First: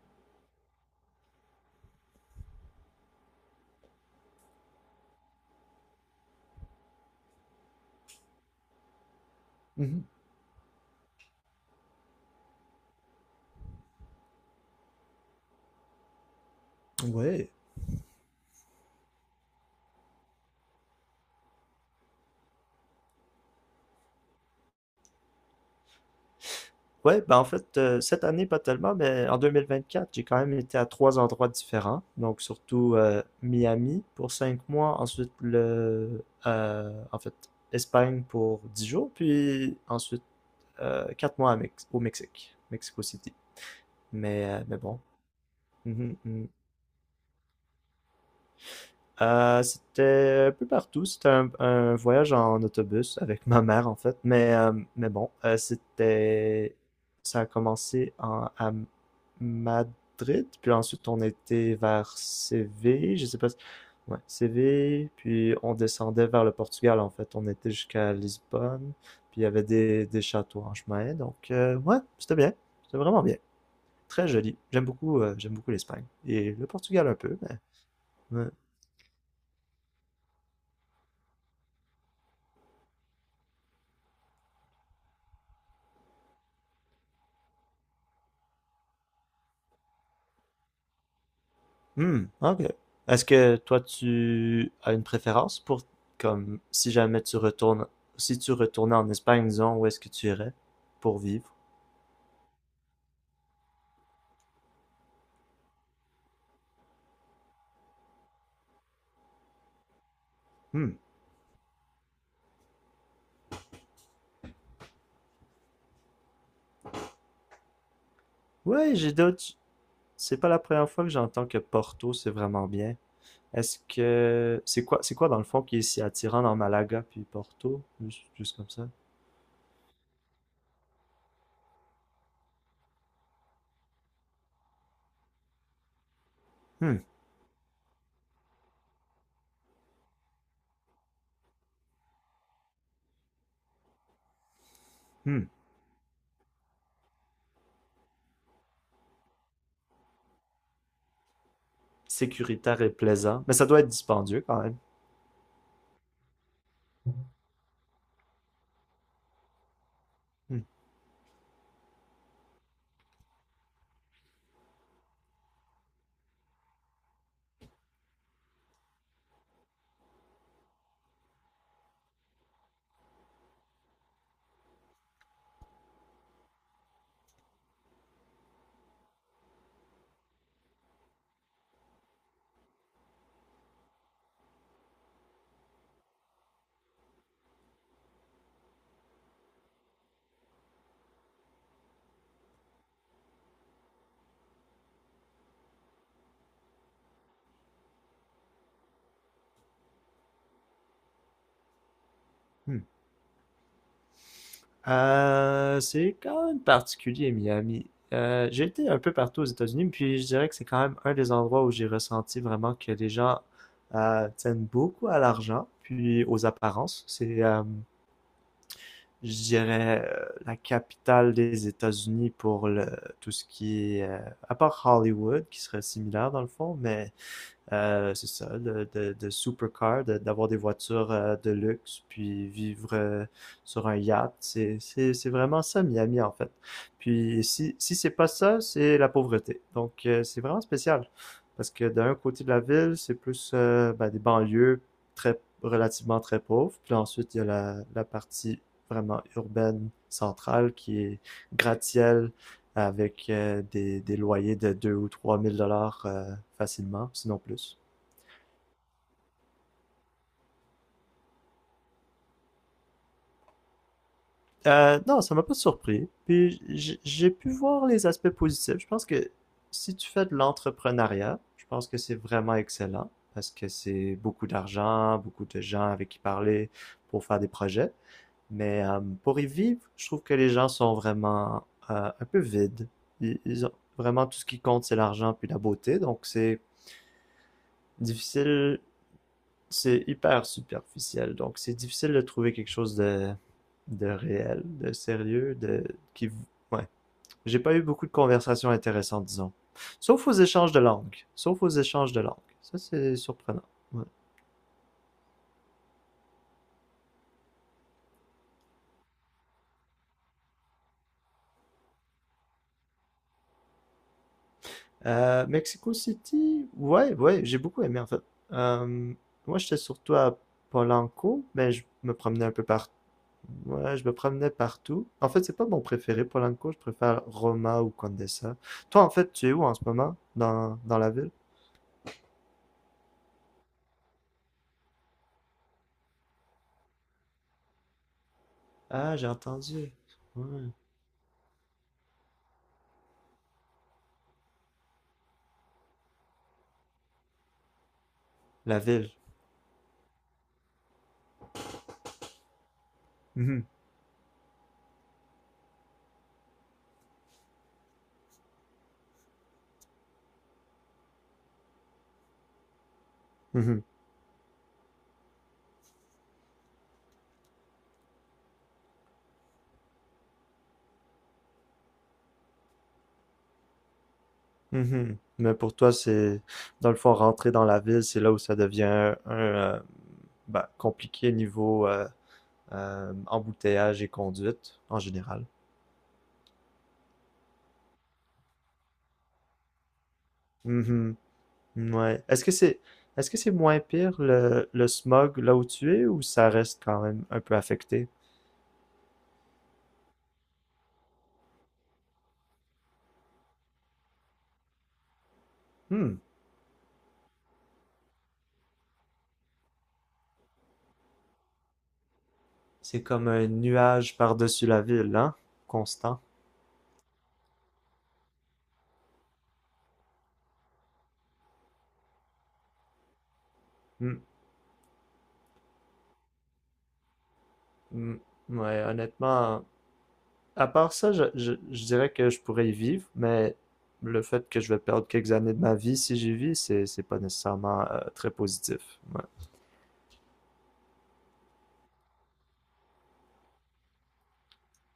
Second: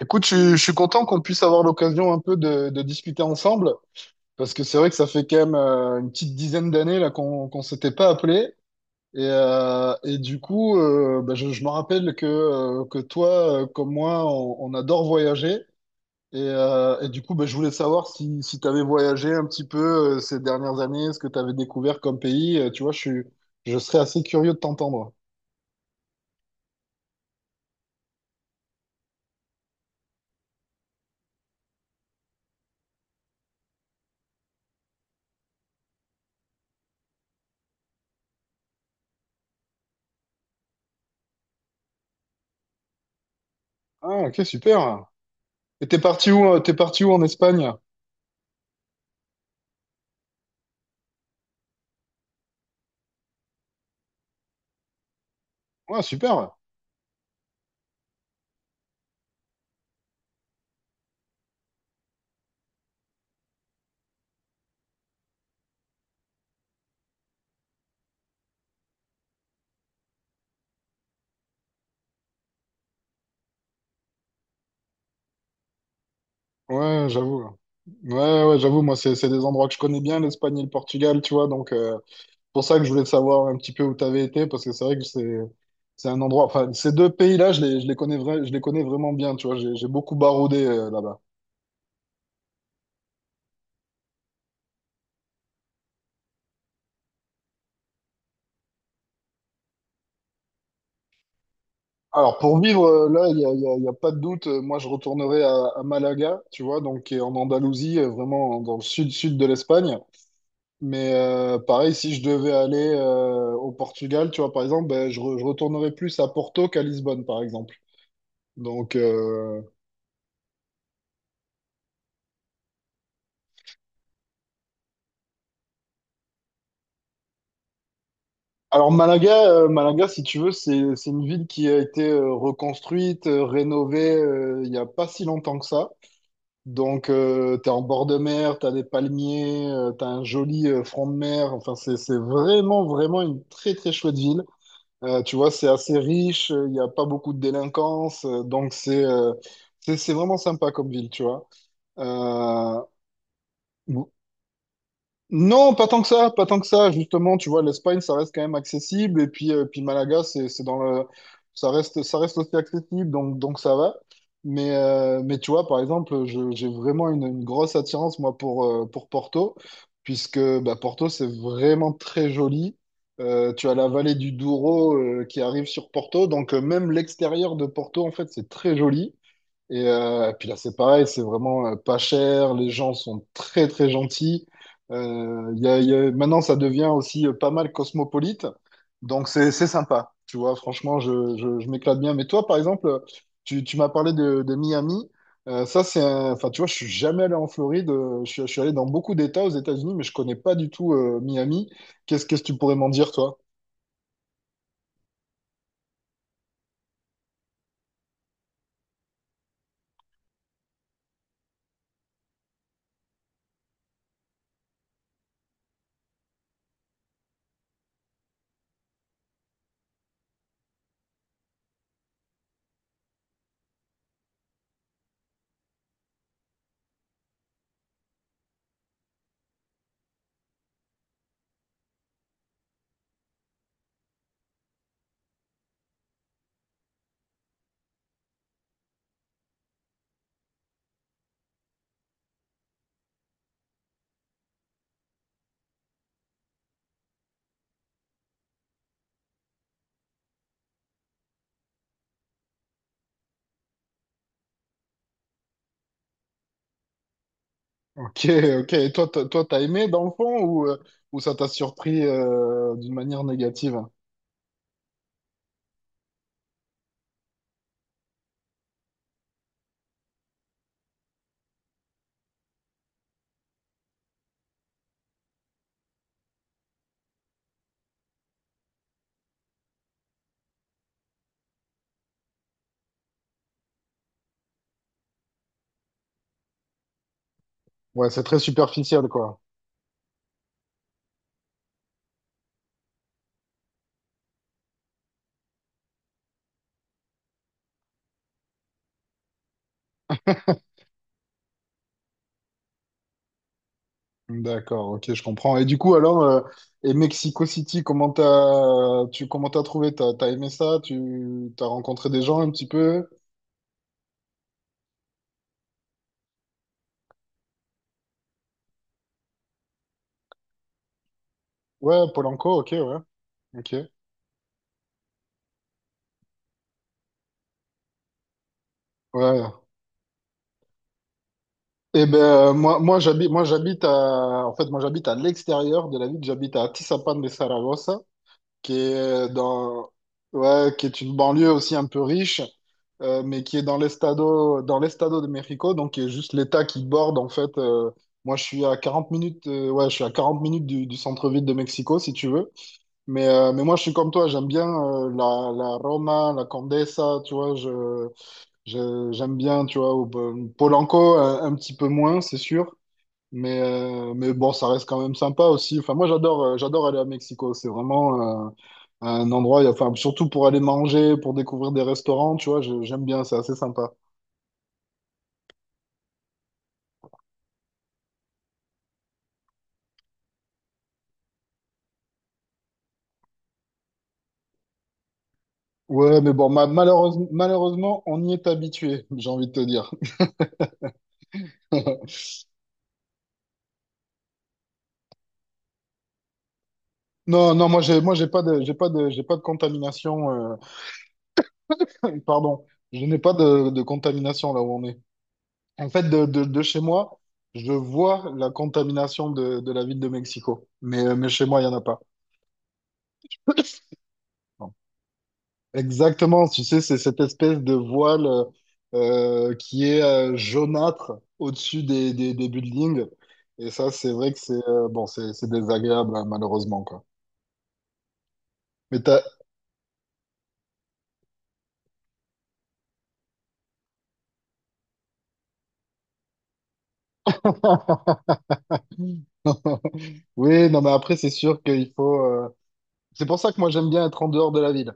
Écoute, je suis content qu'on puisse avoir l'occasion un peu de discuter ensemble, parce que c'est vrai que ça fait quand même une petite dizaine d'années là qu'on s'était pas appelé. Mhm. Et du coup, bah, je me rappelle que toi, comme moi, on adore voyager. Et du coup, bah, Ouais. je voulais savoir si tu avais voyagé un petit peu ces dernières années, ce que tu avais découvert comme pays. Tu vois, je serais assez curieux de t'entendre. Ouais, ben en fait, cette année, pas tellement, mais en 2024 j'ai quand même été à trois endroits différents. Donc, surtout Miami pour 5 mois, ensuite en fait, Espagne pour 10 jours, puis ensuite 4 mois à au Mexique, Mexico City. Ah, ok, Mais bon. super. Et t'es Mhm, parti où? mhm. T'es parti où en Espagne? C'était un peu partout. C'était un voyage en autobus avec ma mère, en fait. Mais bon, euh, Ouais, super. c'était... Ça a commencé à Madrid, puis ensuite on était vers Séville, je sais pas si. Ouais, Séville, puis on descendait vers le Portugal, en fait. On était jusqu'à Lisbonne, puis il y avait des châteaux en chemin. Donc, ouais, c'était bien. C'était vraiment bien. Très joli. J'aime beaucoup l'Espagne. Et le Portugal Ouais, un peuj'avoue. Ouais, ouais, mais ouais, j'avoue, moi, c'est des endroits que je connais bien, l'Espagne et le Portugal, tu vois. Donc, c'est pour ça que je voulais savoir un petit peu où tu avais été, parce que c'est vrai que c'est un endroit. Enfin, ces deux pays-là, je les connais je les connais vraiment bien, tu vois. J'ai beaucoup baroudé là-bas. Hmm, ok. Est-ce que toi tu as une préférence pour comme si jamais tu retournes si tu retournais en Espagne, disons, où est-ce que tu irais pour vivre? Alors, pour vivre là, il y a pas de doute. Moi, je retournerai à Malaga, tu vois, donc qui est en Andalousie, vraiment dans le sud-sud de l'Espagne. Hmm. Mais pareil, si je devais aller au Portugal, tu vois, par exemple, ben, je retournerais plus à Porto qu'à Lisbonne, par exemple. Ouais, Donc, j'ai d'autres. C'est pas la première fois que j'entends que Porto, c'est vraiment bien. Est-ce que c'est quoi dans le fond qui est si attirant dans Malaga puis Porto? Juste comme ça. alors Malaga, Malaga, si tu veux, c'est une ville qui a été reconstruite, rénovée il n'y a pas si longtemps que ça. Hmm, Donc t'es en bord de mer, t'as des palmiers, t'as un joli front de mer. Enfin c'est vraiment vraiment une très très chouette ville. Tu hmm. vois, c'est assez riche, il n'y a pas beaucoup de délinquance, c'est vraiment sympa comme ville, tu vois. Sécuritaire Euh, et plaisant, mais ça doit être dispendieux quand même. Non, pas tant que ça, pas tant que ça. Justement, tu vois, l'Espagne, ça reste quand même accessible. Et puis, puis Malaga, c'est Hmm, dans le, ça reste aussi accessible, donc ça va. Mais tu vois, par exemple, j'ai vraiment une grosse attirance, moi, pour Porto, puisque bah, Porto, c'est vraiment très joli. Tu as la vallée du Douro, qui arrive sur Porto, donc même l'extérieur de Porto, en fait, c'est très joli. Et puis là, c'est pareil, c'est vraiment pas cher, les gens sont très très gentils. Maintenant, ça devient aussi pas mal cosmopolite, donc c'est sympa. Tu vois, franchement, je m'éclate bien. Mais toi, par exemple, tu m'as parlé de Miami. Ça, c'est un... Enfin, tu vois, je suis jamais allé en Floride. Je suis allé dans beaucoup d'États aux États-Unis, mais je connais pas du tout Miami. Qu'est-ce que tu pourrais hmm. m'en dire, toi? C'est quand même particulier, Miami. J'ai été un peu partout aux États-Unis, puis je dirais que c'est quand même un des endroits où j'ai ressenti vraiment que les gens tiennent beaucoup à l'argent, puis aux apparences. Je dirais, la capitale des États-Unis pour tout ce qui est, à part Hollywood, qui serait similaire dans le fond, mais c'est ça, de supercar, d'avoir des voitures de luxe, puis vivre sur un yacht. C'est vraiment ça, Miami, en fait. Puis si c'est pas ça, c'est la pauvreté. Donc, c'est vraiment spécial. Parce que d'un côté de la ville, c'est plus ben, des banlieues relativement très pauvres. Puis ensuite, il y a la partie vraiment urbaine centrale qui est gratte-ciel avec des loyers de 2 000 ou 3 000 dollars facilement, sinon plus. Ok, ok. Et toi, toi, t'as aimé dans le fond ou ça t'a surpris d'une manière négative? Non, ça m'a pas surpris. Puis j'ai pu voir les aspects positifs. Je pense que si tu fais de l'entrepreneuriat, je pense que c'est vraiment excellent parce que c'est beaucoup d'argent, beaucoup de gens avec qui parler pour faire des projets. Mais pour y vivre, je trouve que les gens sont vraiment un peu vides. Ils ont vraiment tout ce qui compte, c'est l'argent puis la beauté. Donc Ouais, c'est très difficile superficiel, quoi. c'est hyper superficiel, donc c'est difficile de trouver quelque chose de réel, de sérieux, de qui ouais. J'ai pas eu beaucoup de conversations intéressantes, disons. Sauf aux échanges de langues. Sauf aux échanges de langues. Ça, c'est surprenant. Ouais. D'accord, ok, je comprends. Et du coup, alors, et Mexico City, comment t'as trouvé? T'as aimé ça? T'as rencontré des gens un petit peu? Mexico City, ouais, ouais, j'ai beaucoup aimé en fait. Euh, moi, j'étais surtout à Polanco, mais je Ouais, me promenais un Polanco, peu ok, partout. ouais, ok, Ouais, je me promenais partout. En fait, c'est pas mon préféré, Polanco. Je préfère Roma ou Condessa. Toi, en fait, tu es ouais. où en ce moment? Dans la ville? Eh ben, moi, moi, j'habite à, en fait, moi, j'habite à l'extérieur de la ville. J'habite à Tizapan de Zaragoza, qui est Ah, j'ai entendu. Ouais. ouais, qui est une banlieue aussi un peu riche, mais qui est dans l'estado de Mexico, donc qui est juste l'État qui borde en fait. Moi, je suis à La ville. 40 minutes, Ouais, je suis à 40 minutes du centre-ville de Mexico, si tu veux. Mais Mhm, moi, je suis comme toi, j'aime bien la Roma, la Condesa, tu vois, j'aime bien, tu vois, Polanco, un petit peu moins, c'est sûr. Mhm, Mais bon, ça reste quand même sympa aussi. Enfin, moi, j'adore aller à Mexico. C'est vraiment un endroit, enfin, surtout pour aller manger, pour découvrir des restaurants, tu vois, j'aime bien, c'est assez sympa. mhm. Mais pour toi, c'est, dans le fond, rentrer dans la ville, c'est là où ça devient un, euh, bah, compliqué niveau embouteillage et conduite, en général. Ouais, mais bon, malheureusement, on y est habitué, j'ai envie de te dire. Mhm, Ouais. Est-ce que c'est moins pire le smog là où tu es, ou ça reste quand même un Non, peu non, affecté? J'ai pas de contamination. Pardon, je n'ai pas de contamination là où on est. En fait, Hmm. De chez moi, je vois la contamination de la ville de Mexico. Mais chez moi, il y en a pas. C'est comme un nuage par-dessus la ville, hein? Constant. Exactement, tu sais, c'est cette espèce de voile qui est jaunâtre au-dessus des, des buildings. Et ça, c'est Hmm. vrai que c'est bon, c'est désagréable, hein, malheureusement, quoi. Hmm. Ouais, Mais t'as... honnêtement, à part ça, je dirais que je pourrais y vivre, mais le fait que je vais perdre quelques années de ma vie si j'y vis, c'est pas nécessairement très positif. Ouais. Oui, non, mais après, c'est sûr qu'il faut... C'est pour ça que moi, j'aime bien être en dehors de la ville.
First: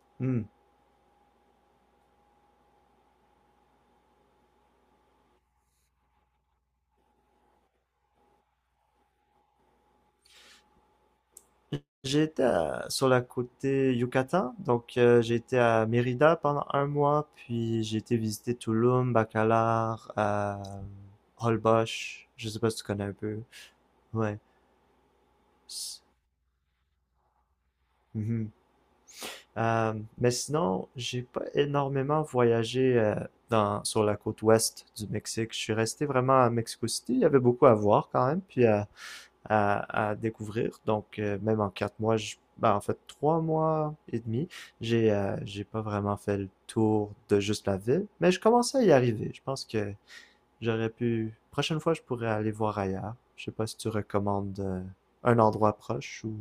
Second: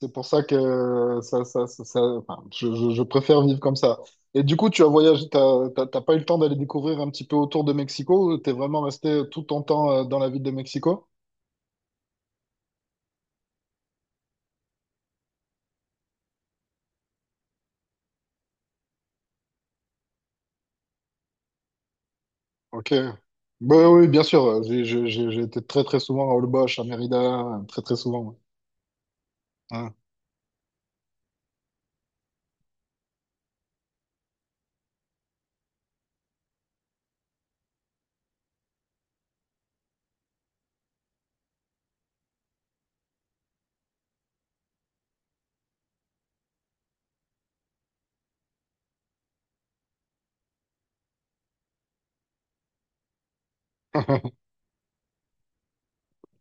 C'est pour Hmm. ça que enfin, je préfère vivre comme ça. Et du coup, tu as voyagé, t'as pas eu le temps d'aller découvrir un petit peu autour de Mexico ou t'es vraiment resté tout ton temps dans la ville de Mexico? J'ai été sur la côte Yucatan, donc j'ai été à Mérida pendant un mois, puis j'ai été visiter Tulum, Bacalar, Holbox, je sais pas si tu Ok. connais un peu. Bah, oui, bien Ouais. sûr. J'ai été très très souvent à Olbosch, à Mérida, très très souvent. Ouais. Mhm. Euh, Hein. mais sinon, j'ai pas énormément voyagé sur la côte ouest du Mexique. Je suis resté vraiment à Mexico City. Il y avait beaucoup à voir quand même, puis à découvrir. Donc, même en 4 mois, ben, en fait, 3 mois et demi, j'ai pas vraiment fait le tour de juste la ville. Mais je commençais à y arriver. Je pense que j'aurais pu. Prochaine fois, je pourrais aller voir ailleurs. Je sais pas si tu recommandes un endroit proche ou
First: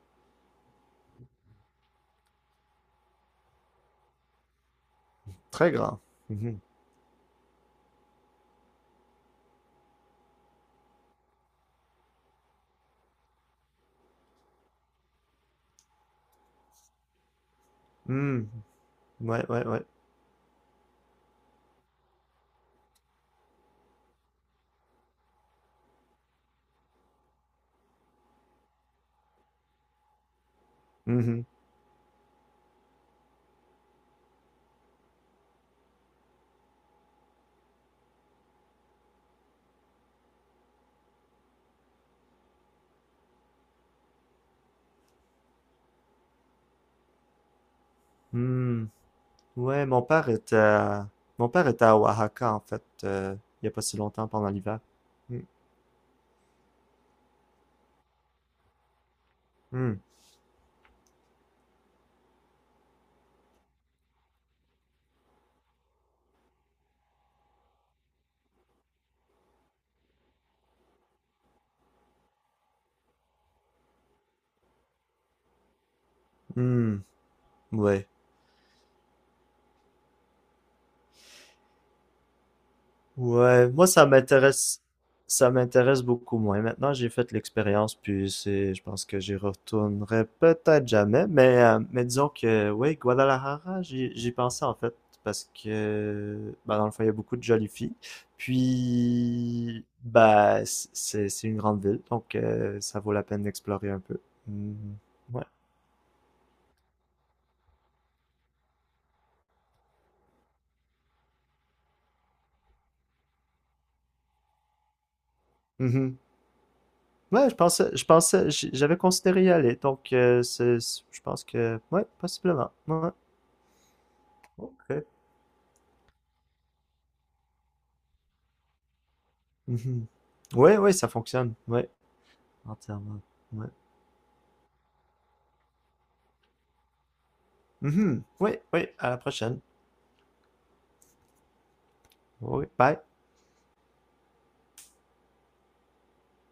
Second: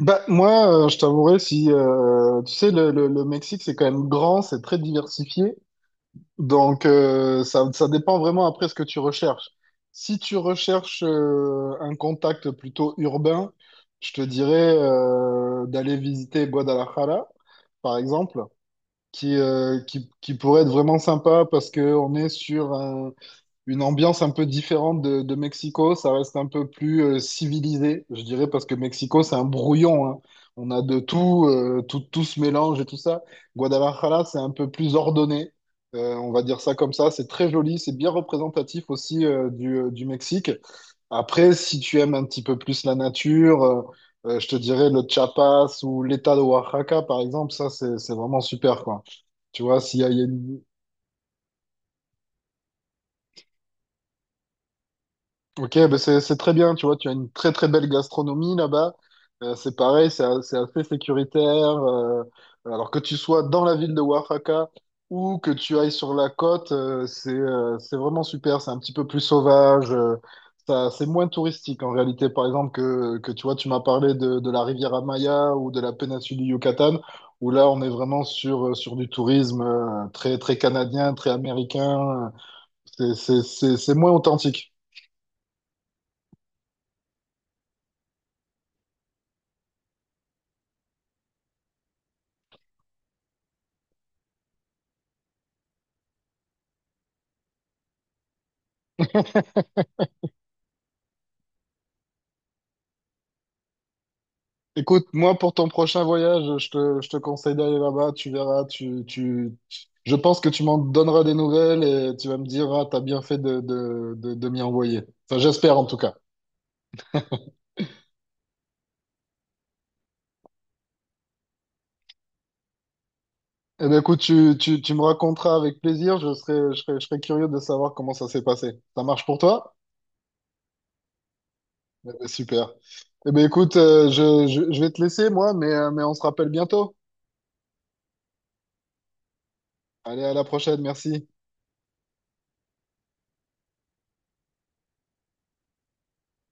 Bah, moi, je t'avouerais, si tu sais, le Mexique, c'est quand même grand, c'est très diversifié. très grand. Mhm. Donc, ça, ça dépend vraiment après ce que tu recherches. Si tu recherches un contact plutôt urbain, je te dirais d'aller visiter Guadalajara, par exemple, Mm. Ouais, ouais, ouais. Qui pourrait être vraiment sympa parce qu'on est sur un, une ambiance un peu différente de Mexico. Ça reste un peu plus civilisé, je dirais, parce que Mexico, c'est un brouillon, hein. On a de Mhm. tout, tout se mélange et tout ça. Guadalajara, c'est un peu plus ordonné. On va dire ça comme ça. C'est très joli, c'est bien représentatif aussi du Mexique. Après, si tu aimes un petit peu plus la nature, je te dirais le Chiapas ou l'État de Oaxaca, par exemple, ça, c'est vraiment super, Hmm. quoi. Tu vois, Ouais, il y a une- mon père était à Oaxaca en fait, il y a pas si longtemps pendant l'hiver. Hmm. Ok, bah c'est très bien, tu vois, tu as une très très belle gastronomie là-bas. C'est Hmm. pareil, c'est assez sécuritaire. euh, alors que tu sois dans la ville de Oaxaca ou que tu ailles sur la côte, c'est vraiment super, c'est un petit peu plus sauvage. Ça, c'est moins touristique en réalité, par exemple, que tu vois, tu m'as parlé de la Riviera Maya ou de la péninsule du Yucatan, Hmm. où là on est Ouais. vraiment sur, sur du tourisme très, très canadien, très américain. Ouais, moi C'est ça moins authentique. m'intéresse ça m'intéresse beaucoup moins. Maintenant, j'ai fait l'expérience puis c'est je pense que j'y retournerai peut-être jamais, mais disons que oui, Guadalajara, j'y pensais en fait parce que bah dans le fond, il y a beaucoup de jolies filles. Puis bah c'est une grande ville, donc ça vaut la peine d'explorer un peu. Mhm. Écoute, moi, Ouais. pour ton prochain voyage, je te conseille d'aller là-bas. Tu verras, je pense que tu m'en donneras des nouvelles et tu vas me dire, ah, t'as bien fait de m'y envoyer. Enfin, j'espère en tout cas. Mhm. Ouais, je pensais, j'avais considéré y aller, donc je pense que, ouais, possiblement. Ouais. Eh ben, écoute, tu me Ok. raconteras avec plaisir. Je serais curieux de savoir comment ça s'est passé. Ça marche pour toi? Mhm. Ouais, ouais, ça fonctionne. Ouais, Eh ben, super. entièrement. Eh ben, Ouais. écoute, je vais te laisser, moi, mais on se rappelle bientôt. Mhm. Ouais, ouais, à la prochaine. Allez, à la prochaine. Merci. Ouais, bye.